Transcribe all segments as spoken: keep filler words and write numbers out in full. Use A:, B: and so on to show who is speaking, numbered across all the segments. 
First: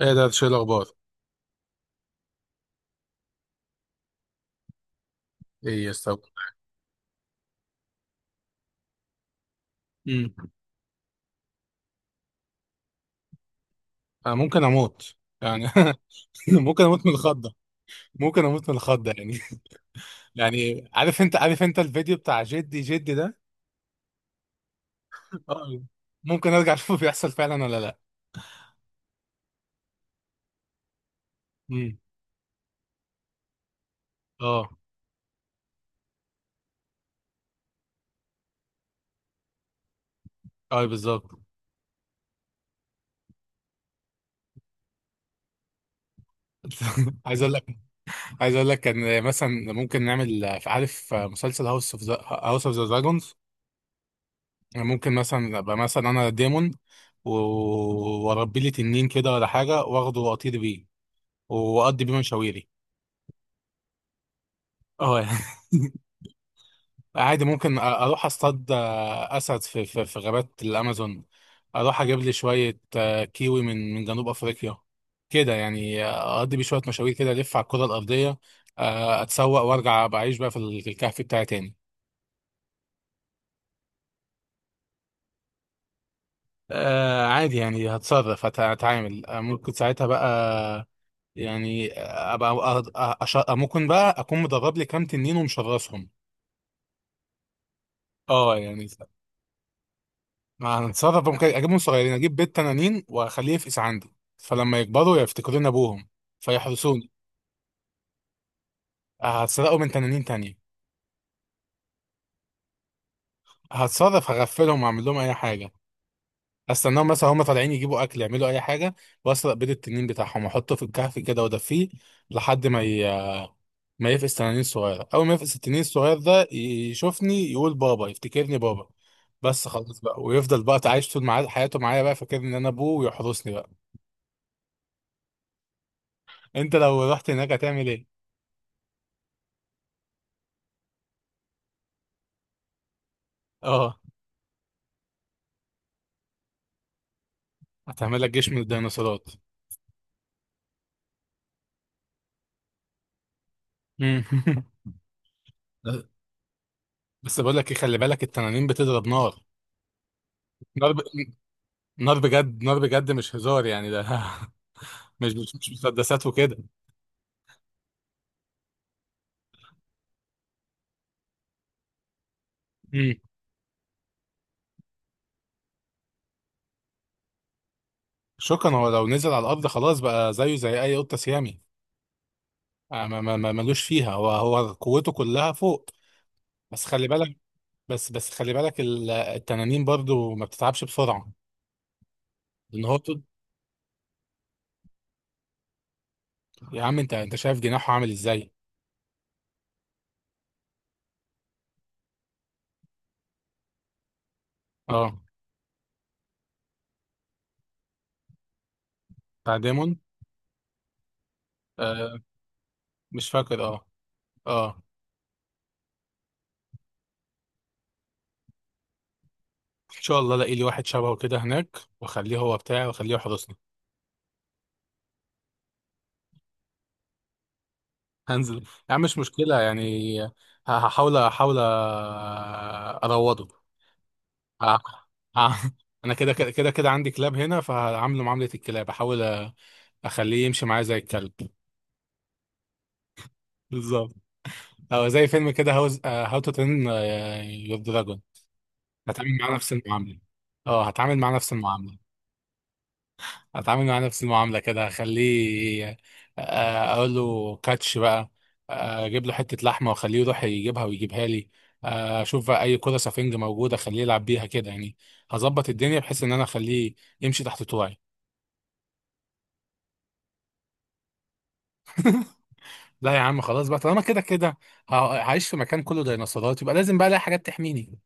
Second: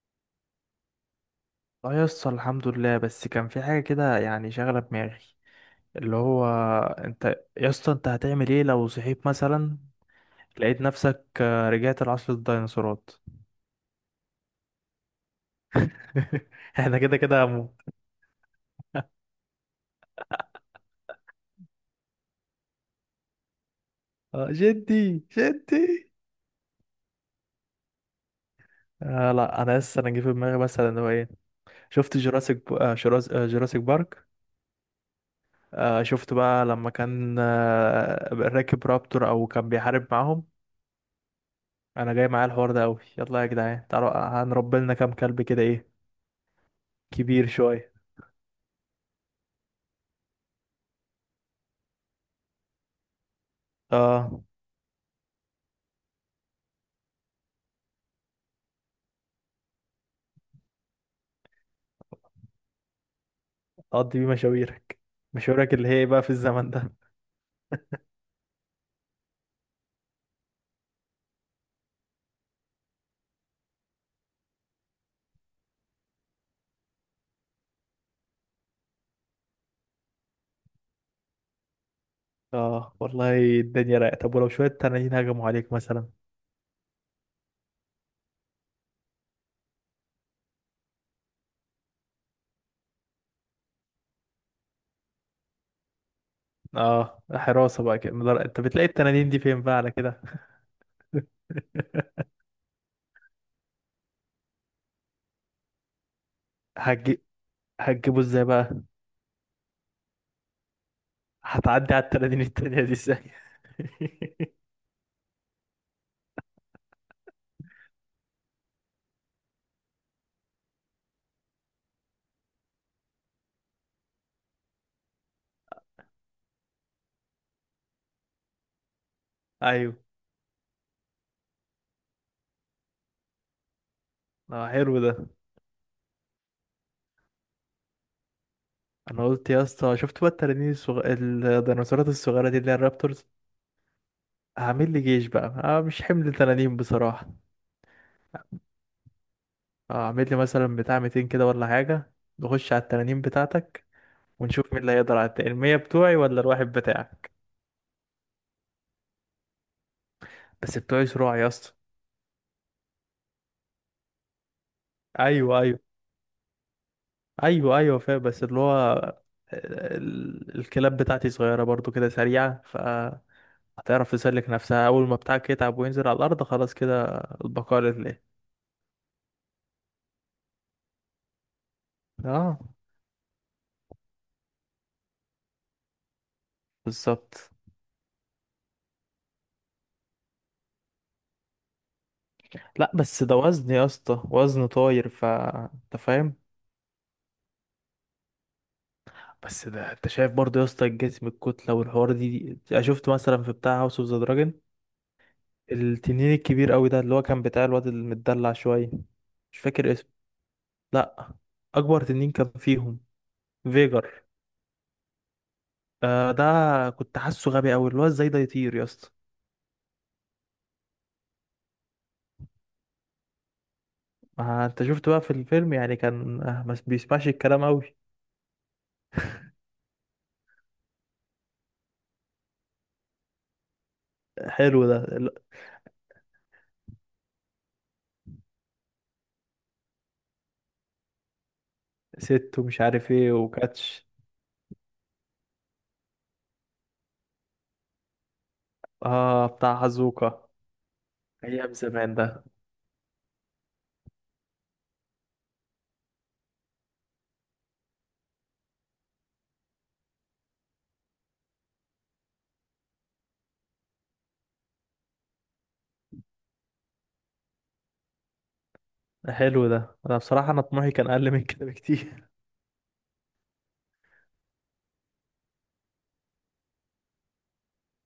A: ايه ده، شو الاخبار؟
B: اه يسطا، الحمد لله، بس كان في حاجة كده يعني شاغلة دماغي.
A: ايه يا
B: اللي
A: استاذ؟
B: هو انت يسطا، انت هتعمل ايه لو صحيت مثلا
A: امم
B: لقيت نفسك آه، رجعت لعصر الديناصورات؟
A: انا ممكن اموت يعني. ممكن
B: احنا
A: اموت من
B: كده كده
A: الخضه.
B: هموت.
A: ممكن اموت من الخضه يعني. يعني عارف، انت عارف انت الفيديو بتاع جدي جدي ده.
B: اه، جدي
A: اه،
B: جدي.
A: ممكن ارجع اشوفه بيحصل فعلا ولا لا.
B: آه لا انا لسه انا جه في دماغي مثلا اللي هو ايه.
A: امم
B: شفت جوراسيك ب... آه جوراس... آه جوراسيك بارك.
A: اه
B: آه، شفت بقى لما كان آه راكب رابتور او كان بيحارب معاهم.
A: اه، بالظبط.
B: انا جاي معايا الحوار ده قوي. يلا يا جدعان، تعالوا هنربي لنا كام كلب كده، ايه؟
A: عايز
B: كبير
A: اقول لك،
B: شوية.
A: عايز اقول لك كان مثلا ممكن نعمل، عارف مسلسل هاوس اوف ذا، هاوس اوف ذا دراجونز؟
B: اه،
A: ممكن مثلا ابقى مثلا انا ديمون، و- واربي لي تنين كده ولا حاجه، واخده واطير بيه واقضي بيه مشاويري.
B: اقضي بيه مشاويرك.
A: اه يعني.
B: مشاويرك اللي هي إيه بقى في الزمن ده؟
A: عادي ممكن أ- اروح اصطاد اسد في في, في غابات الامازون. اروح اجيب لي شويه آه، كيوي من من جنوب افريقيا. كده يعني اقضي بيه شويه مشاوير كده، الف على الكره الارضيه، آه، اتسوق وارجع بعيش بقى في ال- في الكهف بتاعي تاني.
B: اه والله، الدنيا رايقه. طب ولو شويه تنانين هجموا عليك مثلا؟
A: آه عادي يعني هتصرف، هت- هتعامل، آه، ممكن ساعتها بقى يعني آه، ابقى أ- أ- أش- ممكن بقى اكون مدرب لي كام تنين ومشرسهم.
B: اه، حراسه بقى كده مدار...
A: اه
B: انت بتلاقي
A: يعني.
B: التنانين دي فين بقى على كده؟
A: ما هنتصرف، ممكن اجيبهم صغيرين، اجيب بيت تنانين واخليه يفقس عندي. فلما يكبروا يفتكرون ابوهم فيحرسوني.
B: هتجي... هتجيبه ازاي بقى؟
A: هتسرقوا من تنانين تانية.
B: هتعدي على التنانين التانية دي ازاي؟
A: هتصرف، هغفلهم واعمل لهم اي حاجه. استناهم مثلا هم طالعين يجيبوا اكل يعملوا اي حاجه، واسرق بيض التنين بتاعهم واحطه في الكهف كده وادفيه لحد ما ي... ما يفقس تنانين صغيره. اول ما يفقس التنين الصغير ده يشوفني يقول بابا، يفتكرني بابا بس خلاص
B: ايوه.
A: بقى، ويفضل بقى عايش طول معاه- حياته معايا بقى فاكر ان انا ابوه ويحرسني بقى.
B: اه، حلو ده.
A: انت لو رحت هناك هتعمل ايه؟
B: انا قلت يا اسطى، شفت بقى التنانين الصغ... الديناصورات الصغيره دي اللي هي الرابتورز؟
A: اه
B: هعمل لي جيش بقى، آه مش حمل تنانين بصراحه.
A: هتعمل لك جيش من الديناصورات.
B: اه، اعمل لي مثلا بتاع ميتين كده ولا حاجة. نخش على التنانين بتاعتك
A: مم.
B: ونشوف مين اللي هيقدر على التاني، المية بتوعي ولا الواحد بتاعك.
A: بس بقول لك ايه، خلي بالك التنانين بتضرب نار.
B: بس
A: نار ب...
B: بتوعي صراع يا اسطى.
A: نار بجد، نار بجد، مش هزار يعني ده. مش مش
B: ايوه،
A: مش
B: ايوه.
A: مسدسات وكده.
B: ايوه، ايوه، فاهم. بس اللي هو ال- الكلاب بتاعتي صغيرة برضو كده سريعة،
A: مم.
B: فهتعرف تسلك نفسها. أول ما بتاعك يتعب وينزل على الأرض خلاص كده، البقاء لله.
A: شكرا. هو لو نزل على الارض خلاص بقى زيه زي اي قطه سيامي.
B: اه،
A: آه، ما ما ما- ملوش فيها، هو هو قوته كلها فوق. بس خلي بالك.
B: بالظبط.
A: بس بس خلي بالك ال- التنانين برضو ما بتتعبش بسرعه لان
B: لا،
A: هو طب...
B: بس ده وزن يا اسطى، وزن طاير، ف انت فاهم.
A: يا عم، انت انت شايف جناحه عامل ازاي.
B: بس ده انت شايف برضه يا اسطى الجسم، الكتله والحوار دي, دي انا شفت مثلا في بتاع هاوس اوف ذا دراجون.
A: اه
B: التنين الكبير قوي ده اللي هو كان بتاع الواد المدلع شويه.
A: بتاع
B: مش فاكر
A: ديمون.
B: اسمه. لا، اكبر
A: آه،
B: تنين كان فيهم،
A: مش فاكر. اه
B: فيجر.
A: اه.
B: آه، ده. كنت حاسه غبي قوي اللي هو ازاي ده يطير يا اسطى.
A: ان شاء الله الاقي لي واحد شبهه كده هناك، واخليه هو بتاعي واخليه يحرسني.
B: ما انت شفت بقى في الفيلم، يعني كان آه ما بيسمعش الكلام قوي.
A: هنزل. يا عم مش مشكله يعني. ه- هحاول، احاول اروضه. ه-
B: حلو ده ال-
A: ه- انا كده كده كده كده عندي كلاب هنا، فهعامله معامله الكلاب. احاول اخليه يمشي معايا زي الكلب.
B: ست ومش عارف ايه وكاتش.
A: بالظبط. او زي فيلم كده هاوز، هاو تو ترين يور دراجون. هتعامل
B: اه،
A: معاه نفس
B: بتاع
A: المعامله.
B: هازوكا.
A: اه هتعامل معاه نفس
B: ايام
A: المعامله.
B: زمان ده.
A: اتعامل مع نفس المعامله كده، اخليه آه، اقول له كاتش بقى، آه، اجيب له حته لحمه واخليه يروح يجيبها ويجيبها لي، آه، اشوف بقى اي كره سفنج موجوده اخليه يلعب بيها كده يعني. هظبط الدنيا بحيث ان انا اخليه يمشي تحت طوعي.
B: حلو ده. انا بصراحه انا طموحي كان اقل من كده بكتير.
A: لا يا عم، خلاص بقى، طالما كده كده ه- هعيش في مكان كله ديناصورات، يبقى لازم بقى الاقي حاجات تحميني.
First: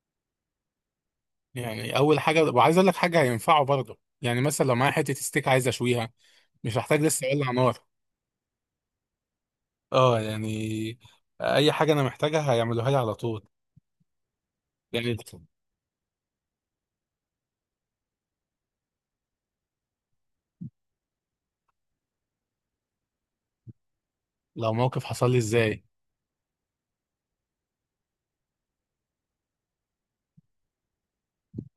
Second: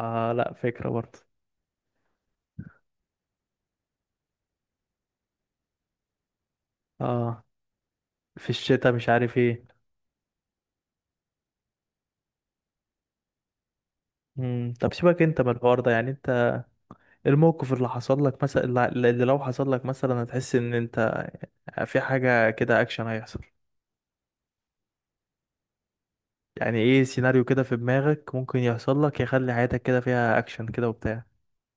B: اه، لا فكرة برضه.
A: يعني اول حاجه، وعايز اقول لك حاجه هينفعه برضه، يعني مثلا لو معايا حته ستيك عايز اشويها، مش هحتاج لسه
B: اه،
A: اولع نار.
B: في الشتاء، مش عارف ايه.
A: اه يعني. اي حاجه انا محتاجها هيعملوها لي على طول.
B: مم. طب
A: يعني
B: سيبك انت من الحوار ده، يعني انت إيه الموقف اللي حصل لك مثلا، اللي اللي لو حصل لك مثلا هتحس ان انت في حاجة كده اكشن هيحصل؟
A: لو موقف حصل لي ازاي؟
B: يعني ايه سيناريو كده في دماغك ممكن يحصل لك يخلي حياتك كده فيها اكشن كده وبتاع؟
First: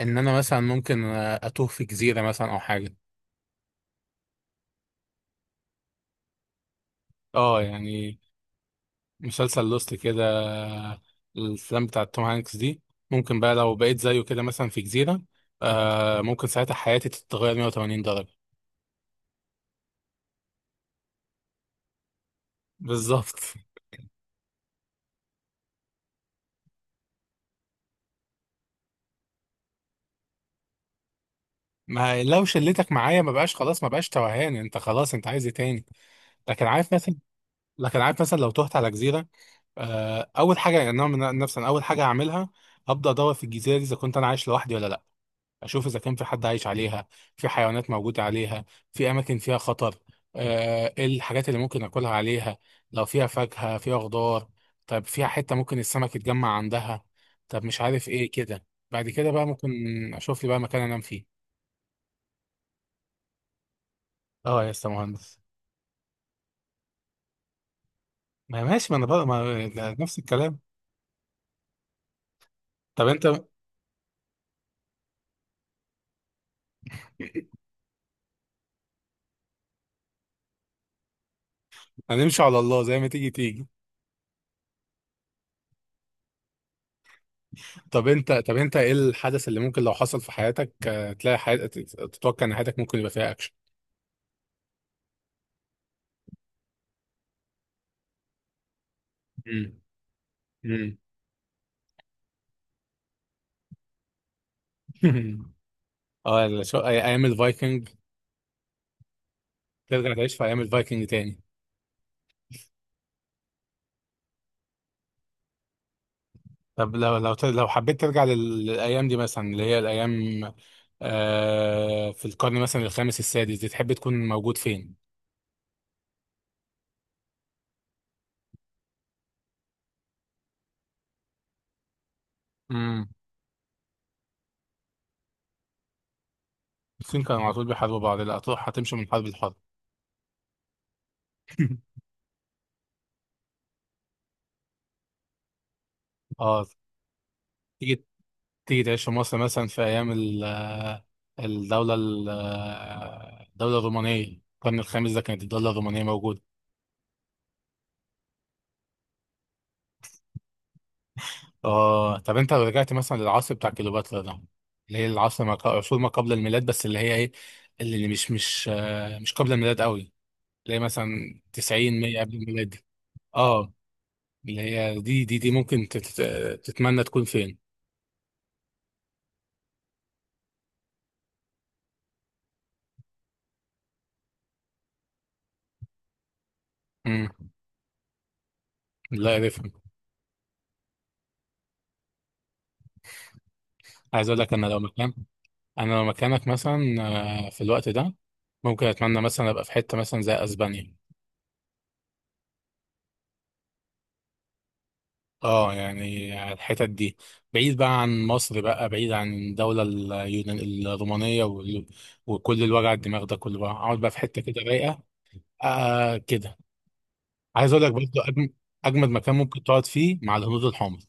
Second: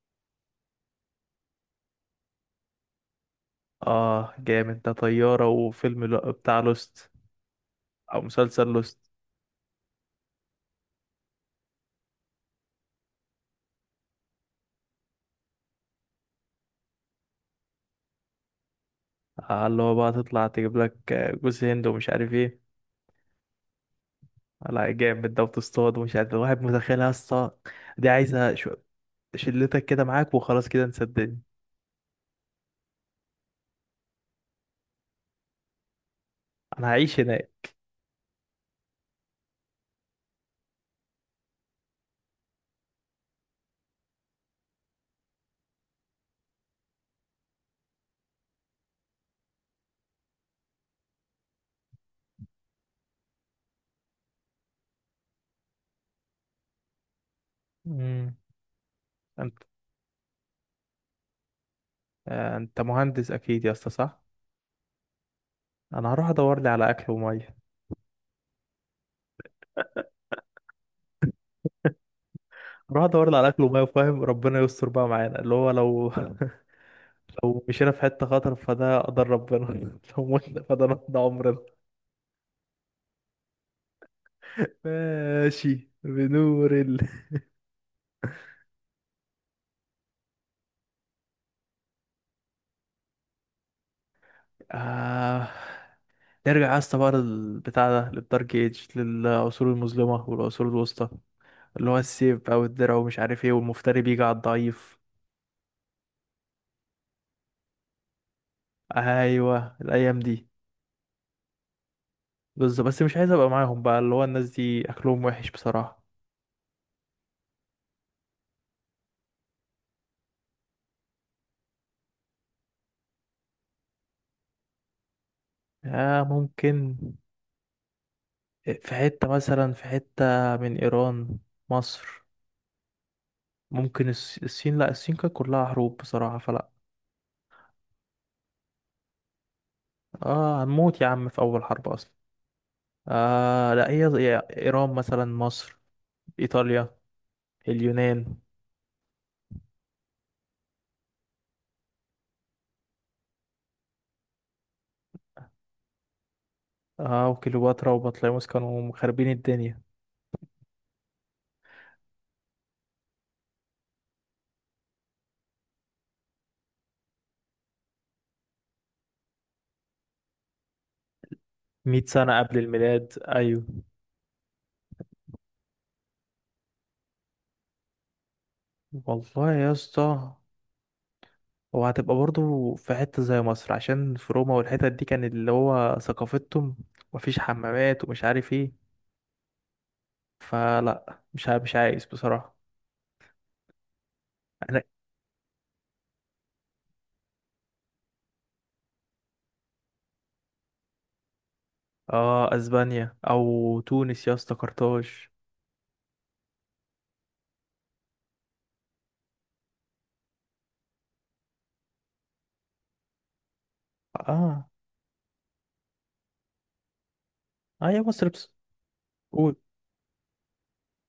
A: ان انا مثلا ممكن اتوه في جزيره مثلا او حاجه.
B: اه، جامد ده، طيارة وفيلم لو- بتاع لوست،
A: اه يعني.
B: او مسلسل لوست.
A: مسلسل لوست كده، الافلام بتاعت توم هانكس دي. ممكن بقى لو بقيت زيه كده مثلا في جزيره، آه ممكن ساعتها حياتي تتغير مية وتمانين درجه.
B: آه، اللي هو بقى تطلع تجيب لك جوز هند ومش عارف ايه.
A: بالظبط.
B: لا جامد ده، وتصطاد ومش عارف. الواحد متخيلها، الصا دي عايزة شو، شلتك كده معاك وخلاص كده، نصدقني
A: ما لو شلتك معايا ما بقاش خلاص، ما بقاش توهان انت خلاص، انت عايز ايه تاني؟ لكن
B: انا
A: عارف مثلا،
B: هعيش هناك.
A: لكن عارف مثلا لو تهت على جزيره، آه اول حاجه يعني انا من نفسي، أنا اول حاجه هعملها هبدا ادور في الجزيره دي اذا كنت انا عايش لوحدي ولا لا. اشوف اذا كان في حد عايش عليها، في حيوانات موجوده عليها، في اماكن فيها خطر، آه، ايه الحاجات اللي ممكن اكلها عليها، لو فيها فاكهه فيها خضار، طب فيها حته ممكن السمك يتجمع عندها، طب مش عارف ايه
B: امم،
A: كده. بعد كده بقى
B: انت
A: ممكن اشوف لي بقى مكان انام فيه.
B: آه، انت مهندس اكيد يا اسطى، صح؟
A: اه يا اسطى مهندس.
B: انا هروح ادور لي على اكل وميه.
A: ما ماشي، ما انا بقى ما ده نفس الكلام.
B: هروح
A: طب انت،
B: ادور لي على اكل وميه فاهم، ربنا يستر بقى معانا اللي هو لو لو مشينا في حته خطر فده قدر ربنا. لو متنا فده نقضي عمرنا.
A: هنمشي على الله زي ما تيجي تيجي.
B: ماشي بنور ال.
A: طب انت، طب انت ايه الحدث اللي ممكن لو حصل في حياتك آه، تلاقي حياتك، تتوقع ان حياتك ممكن يبقى فيها اكشن؟
B: آه... نرجع يا اسطى بقى للبتاع ده، للدارك ايج، للعصور
A: امم
B: المظلمه والعصور الوسطى، اللي هو السيف او الدرع ومش عارف ايه، والمفتري بيجي على الضعيف.
A: امم اه ال- شو- أي- ايام الفايكنج؟
B: ايوه،
A: ترجع
B: الايام
A: تعيش في
B: دي.
A: ايام الفايكنج تاني؟
B: بالظبط، بس مش عايز ابقى معاهم بقى، اللي هو الناس دي اكلهم وحش بصراحه.
A: طب لو لو ت- لو حبيت ترجع لل- للايام دي، مثلا اللي هي الايام آه في القرن مثلا الخامس السادس دي، تحب تكون موجود فين؟
B: آه ممكن في حته مثلا، في حته من ايران، مصر.
A: امم.
B: ممكن الس- الصين. لا، الصين كانت كلها حروب بصراحه، فلا.
A: الصين كانوا على طول بيحاربوا بعض، لا هتروح هتمشي من حرب لحرب.
B: اه، هنموت يا عم في اول حرب اصلا. آه لا، هي هي ايران مثلا، مصر،
A: اه.
B: ايطاليا،
A: تيجي
B: اليونان.
A: تيجي تعيش في مصر مثلا في ايام ال- آه، الدولة ال- آه، الدولة الرومانية. القرن الخامس ده كانت الدولة الرومانية موجودة.
B: اه، وكليوباترا وبطليموس كانوا خاربين الدنيا.
A: اه، طب انت لو رجعت مثلا للعصر بتاع كليوباترا ده، اللي هي العصر ما ق- عصور ما قبل الميلاد، بس اللي هي ايه، اللي اللي مش مش آه مش قبل الميلاد قوي، اللي هي مثلا تسعين
B: مئة
A: مية قبل
B: سنة قبل
A: الميلاد دي.
B: الميلاد، أيوة.
A: اه، اللي هي دي دي دي ممكن تت- تتمنى تكون فين.
B: والله يا اسطى، وهتبقى برضو في حتة زي مصر، عشان في روما والحتت دي كان اللي هو ثقافتهم. مفيش
A: امم.
B: حمامات ومش عارف ايه،
A: لا اعرفها.
B: فلا مش ع- مش عايز بصراحة.
A: عايز اقول لك انا لو
B: انا،
A: مكان، انا لو مكانك مثلا آه، في الوقت ده، ممكن اتمنى مثلا ابقى في حته مثلا زي اسبانيا.
B: اه، اسبانيا او تونس يا اسطى، قرطاج.
A: اه يعني الحتت دي، بعيد بقى عن مصر، بقى بعيد عن الدولة اليونان الرومانية وال- وكل الوجع الدماغ ده كله، بقى اقعد بقى في حتة كده
B: اه.
A: رايقة. آه كده. عايز اقول
B: اه
A: لك
B: يا
A: برضه
B: مصر
A: أجم-
B: بس.
A: اجمد مكان
B: قول.
A: ممكن تقعد فيه، مع الهنود الحمر.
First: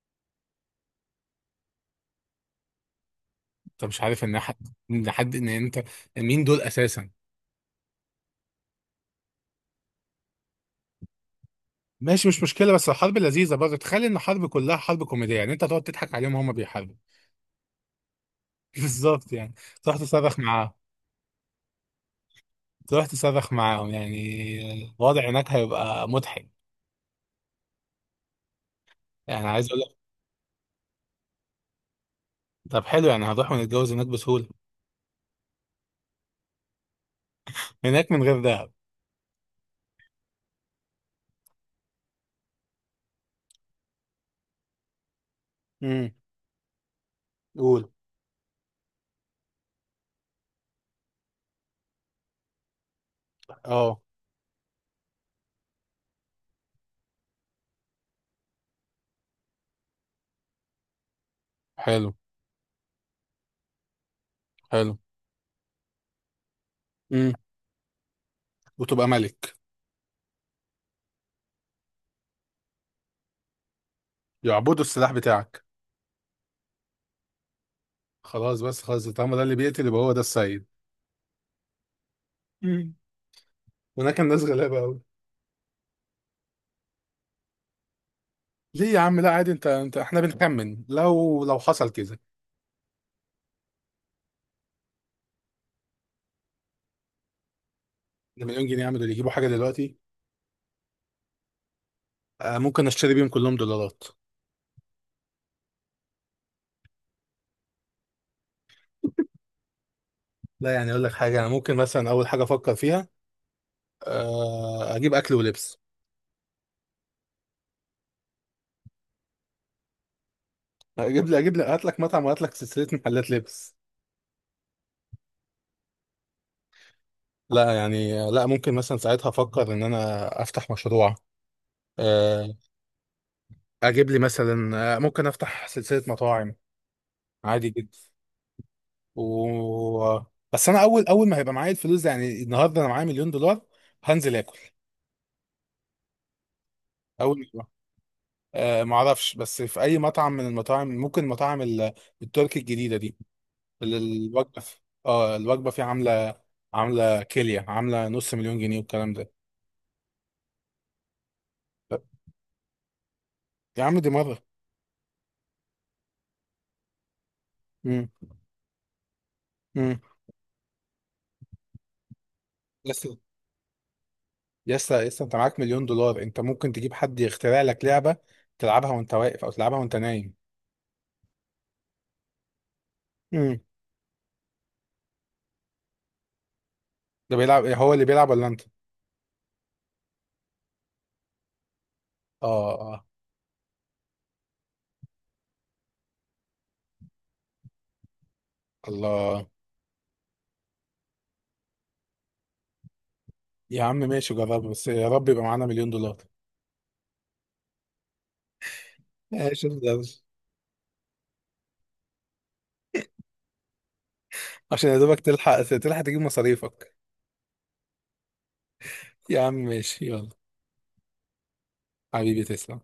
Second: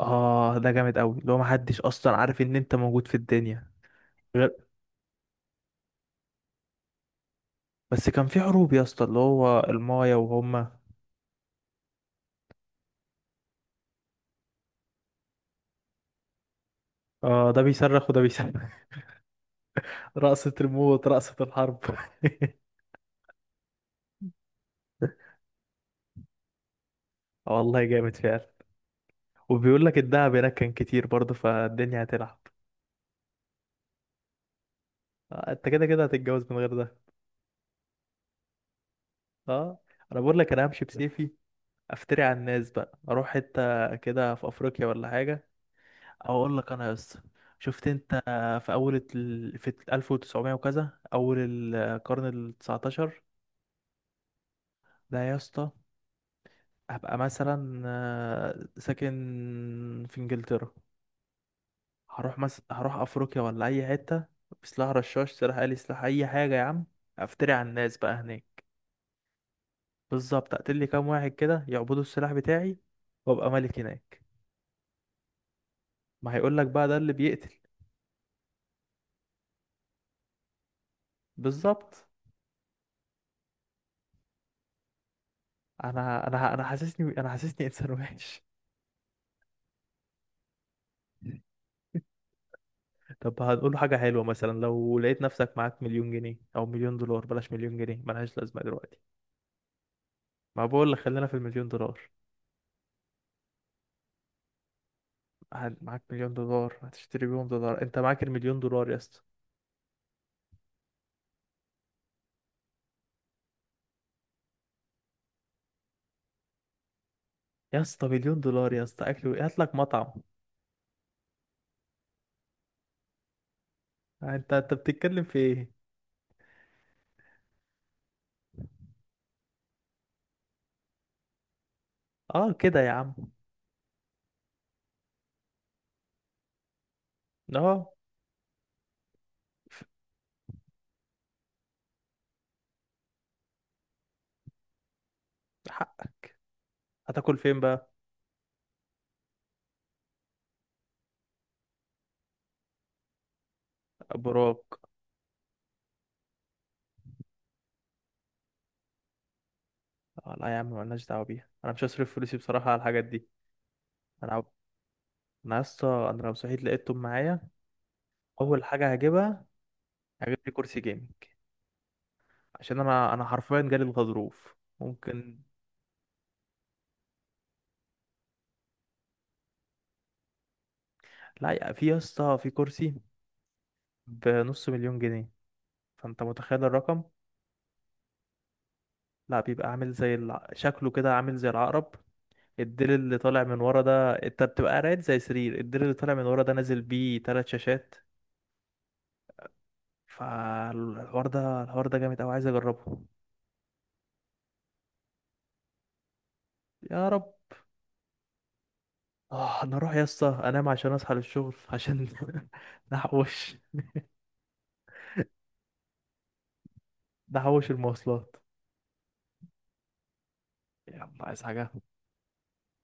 B: اه، ده جامد قوي اللي هو محدش اصلا عارف ان انت موجود في الدنيا
A: انت مش عارف ان
B: غير-
A: حد، ان حد ان انت مين، دول اساسا؟
B: بس كان في حروب يا اسطى، اللي هو المايا وهما.
A: ماشي مش مشكلة، بس الحرب لذيذة برضه، تخيل ان الحرب كلها حرب كوميدية، يعني انت تقعد تضحك عليهم وهم بيحاربوا.
B: اه، ده بيصرخ وده بيصرخ.
A: بالظبط يعني. تروح تصرخ
B: رقصة
A: معاهم.
B: الموت، رقصة الحرب.
A: تروح تصرخ معاهم يعني الوضع هناك هيبقى مضحك.
B: والله جامد فعلا.
A: يعني عايز اقول
B: وبيقول
A: لك،
B: لك الدهب هناك كان كتير برضه، فالدنيا هتلعب.
A: طب حلو يعني هنروح ونتجوز هناك بسهولة.
B: آه، انت كده كده هتتجوز من غير ده.
A: هناك من غير دهب.
B: اه، انا بقول لك، انا همشي بسيفي. افتري على الناس بقى، اروح حته كده في افريقيا ولا حاجه.
A: امم.
B: او اقول لك انا يا اسطى، شفت
A: قول.
B: انت في اول ال... في ألف وتسعمية وكذا، اول القرن ال التاسع عشر
A: اه
B: ده يا اسطى، هبقى مثلا آه، ساكن في انجلترا،
A: حلو،
B: هروح مس... هروح افريقيا ولا اي حته بسلاح
A: حلو.
B: رشاش، سلاح آلي، سلاح اي حاجه يا عم.
A: امم.
B: افتري على الناس بقى هناك.
A: وتبقى ملك.
B: بالظبط، اقتل لي كام واحد كده يعبدوا السلاح بتاعي، وابقى ملك هناك.
A: يعبدوا السلاح بتاعك.
B: ما هيقول لك بقى ده اللي بيقتل.
A: خلاص بس، خلاص، طالما ده اللي بيقتل يبقى هو ده السيد.
B: بالظبط.
A: امم. هناك الناس غلابة قوي.
B: انا انا انا حاسسني انا حاسسني انسان وحش.
A: ليه يا عم؟ لا عادي، انت انت احنا بنخمن، لو لو حصل كذا.
B: طب هنقول له حاجه حلوه، مثلا لو لقيت نفسك معاك مليون جنيه او مليون دولار، بلاش مليون جنيه ملهاش لازمه
A: المليون جنيه يعملوا
B: دلوقتي.
A: اللي يجيبوا حاجة دلوقتي.
B: ما بقول لك خلينا في المليون دولار.
A: آه، ممكن اشتري بيهم كلهم دولارات.
B: هل- معاك مليون دولار هتشتري بيهم دولار؟ انت معاك المليون دولار يا اسطى.
A: لا يعني اقول لك حاجة، انا ممكن مثلا اول حاجة افكر فيها، آه اجيب اكل ولبس.
B: يا اسطى، مليون دولار يا اسطى، اكل و- هات لك مطعم.
A: اجيب لي اجيب لي هات لك مطعم وهات لك سلسلة محلات لبس.
B: انت انت بتتكلم في ايه؟
A: لا يعني، لا ممكن مثلا ساعتها افكر ان انا افتح مشروع
B: اه،
A: آه،
B: كده يا عم.
A: اجيب لي مثلا آه، ممكن افتح سلسله مطاعم. عادي
B: اه،
A: جدا. و، بس انا اول، اول ما هيبقى معايا الفلوس دي، يعني النهارده انا معايا مليون دولار، هنزل اكل.
B: هتاكل
A: اول
B: فين
A: ما
B: بقى؟
A: أه ما اعرفش بس في اي مطعم من المطاعم، ممكن مطاعم ال- التركي الجديده دي، ال-
B: ابو
A: الوجبه
B: راك.
A: في- اه الوجبه فيه عامله، عامله كيليا، عامله نص مليون جنيه والكلام ده.
B: آه لا يا عم، مالناش دعوه بيها، انا مش
A: طب،
B: هصرف فلوسي بصراحه على الحاجات دي.
A: يا عم دي
B: انا
A: مره.
B: عب... انا يا اسطى، انا لو صحيت لقيتهم معايا،
A: امم.
B: اول حاجه هجيبها
A: امم
B: هجيب لي كرسي جيمنج، عشان
A: بس
B: انا انا حرفيا جالي الغضروف
A: يسا يسا، انت
B: ممكن.
A: معاك مليون دولار، انت ممكن تجيب حد يخترع لك لعبة تلعبها وانت واقف او تلعبها وانت نايم.
B: لا يا- في يا اسطى، في كرسي
A: امم.
B: بنص مليون جنيه، فانت متخيل الرقم.
A: ده بيلعب، هو اللي بيلعب ولا انت؟
B: لا، بيبقى عامل زي الع... شكله كده عامل زي العقرب،
A: اه،
B: الديل
A: اه.
B: اللي طالع من ورا ده، انت بتبقى قاعد زي سرير، الديل اللي طالع من ورا ده نازل بيه تلات شاشات.
A: الله.
B: فالحوار ده، الحوار ده جامد قوي، عايز اجربه.
A: يا عم ماشي، جرب، بس يا رب يبقى معانا مليون دولار.
B: يا رب. اه،
A: ماشي
B: انا
A: ده.
B: اروح يا اسطى انام عشان اصحى للشغل، عشان نحوش.
A: عشان يا دوبك تلحق، تلحق تجيب مصاريفك.
B: نحوش المواصلات.
A: يا عم ماشي، يلا.
B: يلا، عايز حاجة؟
A: حبيبي تسلم.